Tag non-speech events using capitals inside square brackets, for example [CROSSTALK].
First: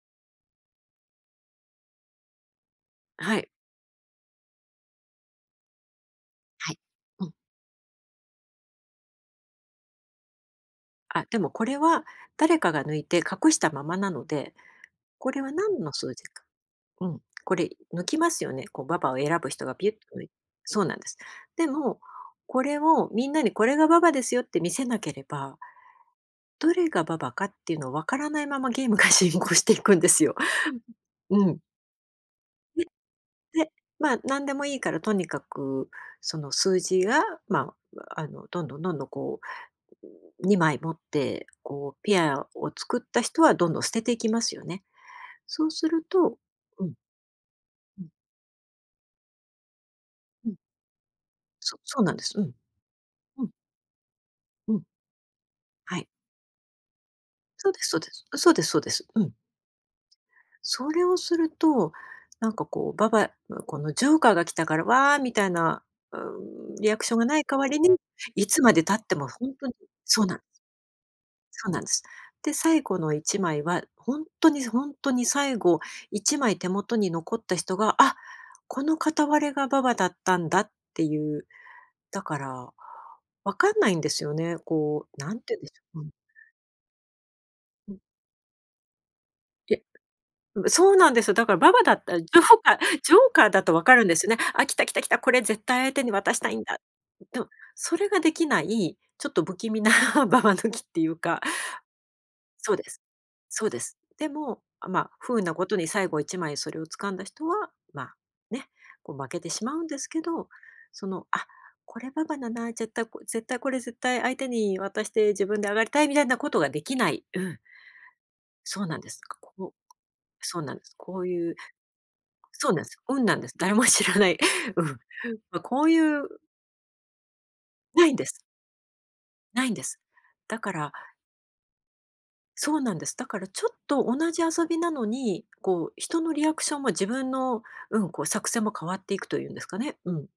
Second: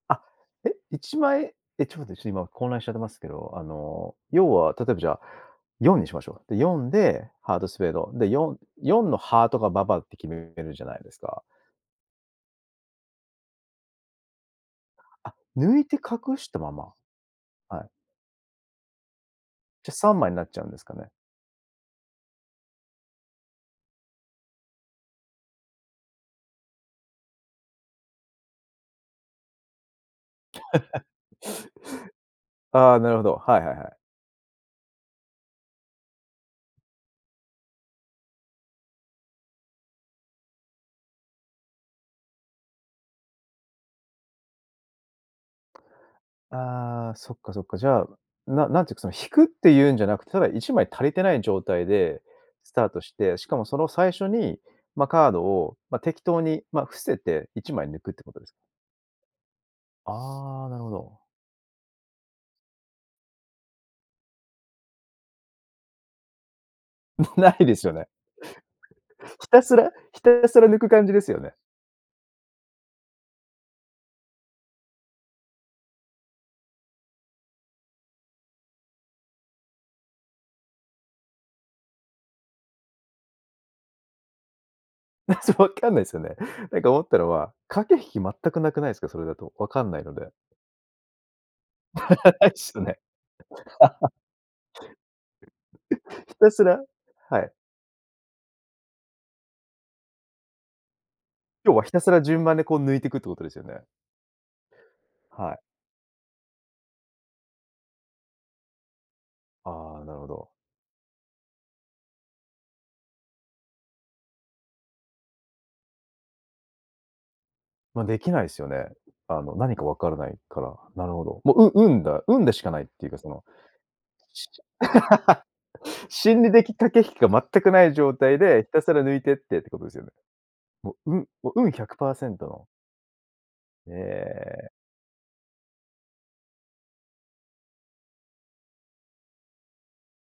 あ、え、1枚、え、ちょっと待って、ちょっと今混乱しちゃってますあ、けはい。ど、あの、要は、例えばじゃあ、4にしましょうか。で、はよい、んうでん。ハートスペード、で、44のハートがババって決めるじゃないですあ、でか。もこれは、誰かが抜いて隠したままなので、こあ、れは抜何いのて数字隠か、したまま。うん。これはい。抜きますよね、こうババを選ぶ人がピじュゃ、ッと。3枚になっちゃうんでそすうかなんでね。す。でも、これを、みんなにこれがババですよって見せなければどれがババかっていうのを分からないままゲームが進行していくんですよ。[LAUGHS] うん。ね、ああ、なるほど。はいで、はいはい。まあ、何でもいいからとにかく、その数字が、まあ、あの、どんどんどんどん、こう、2枚持って、こう、ペアを作った人は、どんどん捨てていきますよね。そうするとうん。ああ、そっかそっか。じゃうあ、ん。ななんていうかその引くっていうんじゃなくて、ただうん。1枚足りてない状そ態そうなんでです。うん。スタートして、うしん。かもその最初に、うん。ま、カードを、はま、い。適当に、ま、伏せて、いそちうでまいすそう抜くでってす。ことです？そうですそうです。うん。ああ、なるほそれをど。すると、なんかこう、ババ、うこのジョーカーが来たから、わあ、みたいな、うーん、リアクションもがなうい無代いわでりすに、よね。いつまで経っても [LAUGHS] ほひんたとにすらひそうなんです。たすら抜く感じですよね。そうなんです。で、最後の1枚は、ほんとにほんとに最後1枚手元に残った人が、あ、この片割れがババだったんだっていう。だから、分かんないんですよね。こう、なあ、んそ、て言うんでし分かんょなういうでん。すよね。なんか思ったのは、う駆ん。け引き全く無くないですか。それだと。分いや、かんないので。うそうなんですよ。だからババだ [LAUGHS] ったらジョー無いっカすーよね。ジョーカーだと分かるん [LAUGHS] ですよね。あ、来た、来た、来た。これ絶対相手に [LAUGHS] 渡ひしたたいんすだ。らではも、い。それが出来ない、ちょっと不気味な [LAUGHS] ババ抜きっていうか要はひたすら順番でそうこうで抜す。いていくっていうことですよそうでね。す。でも、あ、ま、不運はない。ことに最後1枚それを掴んだ人は、まあ、ね、こう負けてしまうんあであ、すなるけほど、ど。その、あ、これババなだ、絶対こ絶対これ、絶対相手に渡して自分で上がりたいみたいなことが出来ない。うん。ま、出来ないっすよそうね。なんです。か、あの、こ何かう、分からないそかうなら。んです。なるこほうど。いも、うう運だ運でしそかうなないんっです。ていうか運そなんのです。誰も知らない。うん。ま、こうい [LAUGHS] う心理的駆け引きが全く無い無状いんです。態で、ひたすら抜いてってっ無ていんこでとですす。よね。だかもらう運もう運100％のそうなんです。だからちょっえと同じ遊え。びなのに、こう、人のリアクションも、自分の、うん、こう作戦も変わっていくというんですかね。うん。